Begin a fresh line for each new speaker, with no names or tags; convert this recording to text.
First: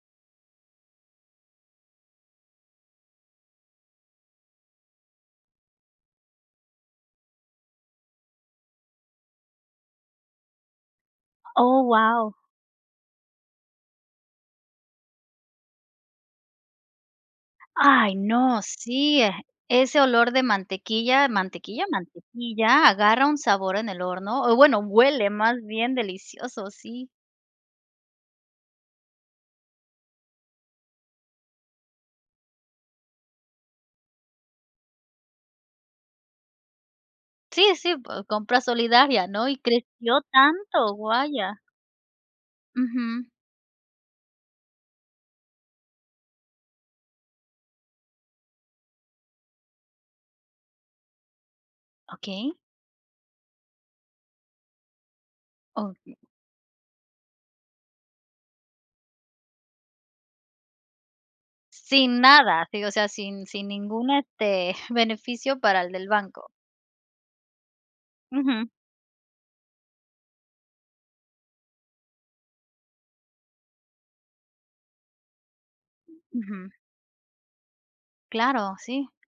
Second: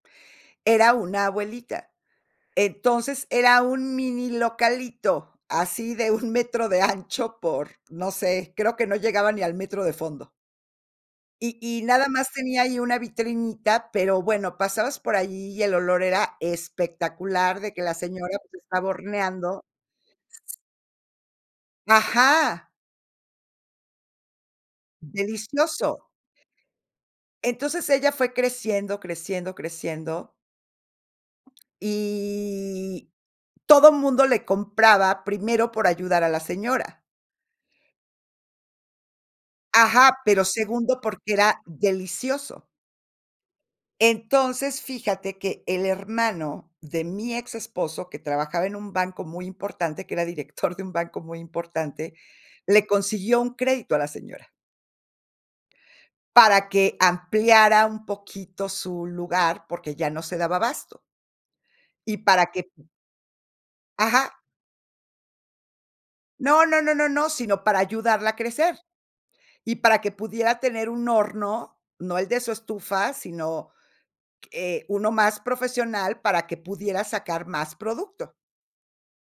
Era una abuelita. Entonces, era un mini localito, así de 1 metro de ancho por, no sé, creo que no llegaba ni al metro de fondo. Y y
Oh,
nada más
guau.
tenía ahí una vitrinita, pero, bueno, pasabas por ahí y el olor era espectacular, de que la
Ay,
señora, pues,
no.
estaba
Sí, eh,
horneando.
ese olor de mantequilla, mantequilla,
Ajá.
mantequilla, agarra un sabor en el horno o bueno, huele más bien
Delicioso.
delicioso, sí.
Entonces ella fue creciendo, creciendo, creciendo y todo mundo le compraba, primero, por ayudar a la señora.
Sí, sí, o compra solidaria, ¿no? Y
Ajá,
creció
pero
tanto,
segundo porque
vaya.
era delicioso.
Ujú.
Entonces, fíjate que el hermano de mi exesposo, que trabajaba en un banco muy importante, que era director de un banco muy importante,
Okey.
le consiguió un crédito a la señora
Okey.
para que ampliara un poquito su lugar, porque ya no se daba abasto. y
Sin
para
nada,
que
te digo, o sea, sin sin ningún,
Ajá.
este, beneficio para el del banco.
No, no, no, no, sino, para ayudarla a
Ujú.
crecer. Y para que pudiera tener un horno, no el de su estufa, sino, eh, uno más profesional para que
Ujú.
pudiera sacar más producto.
Claro. sí.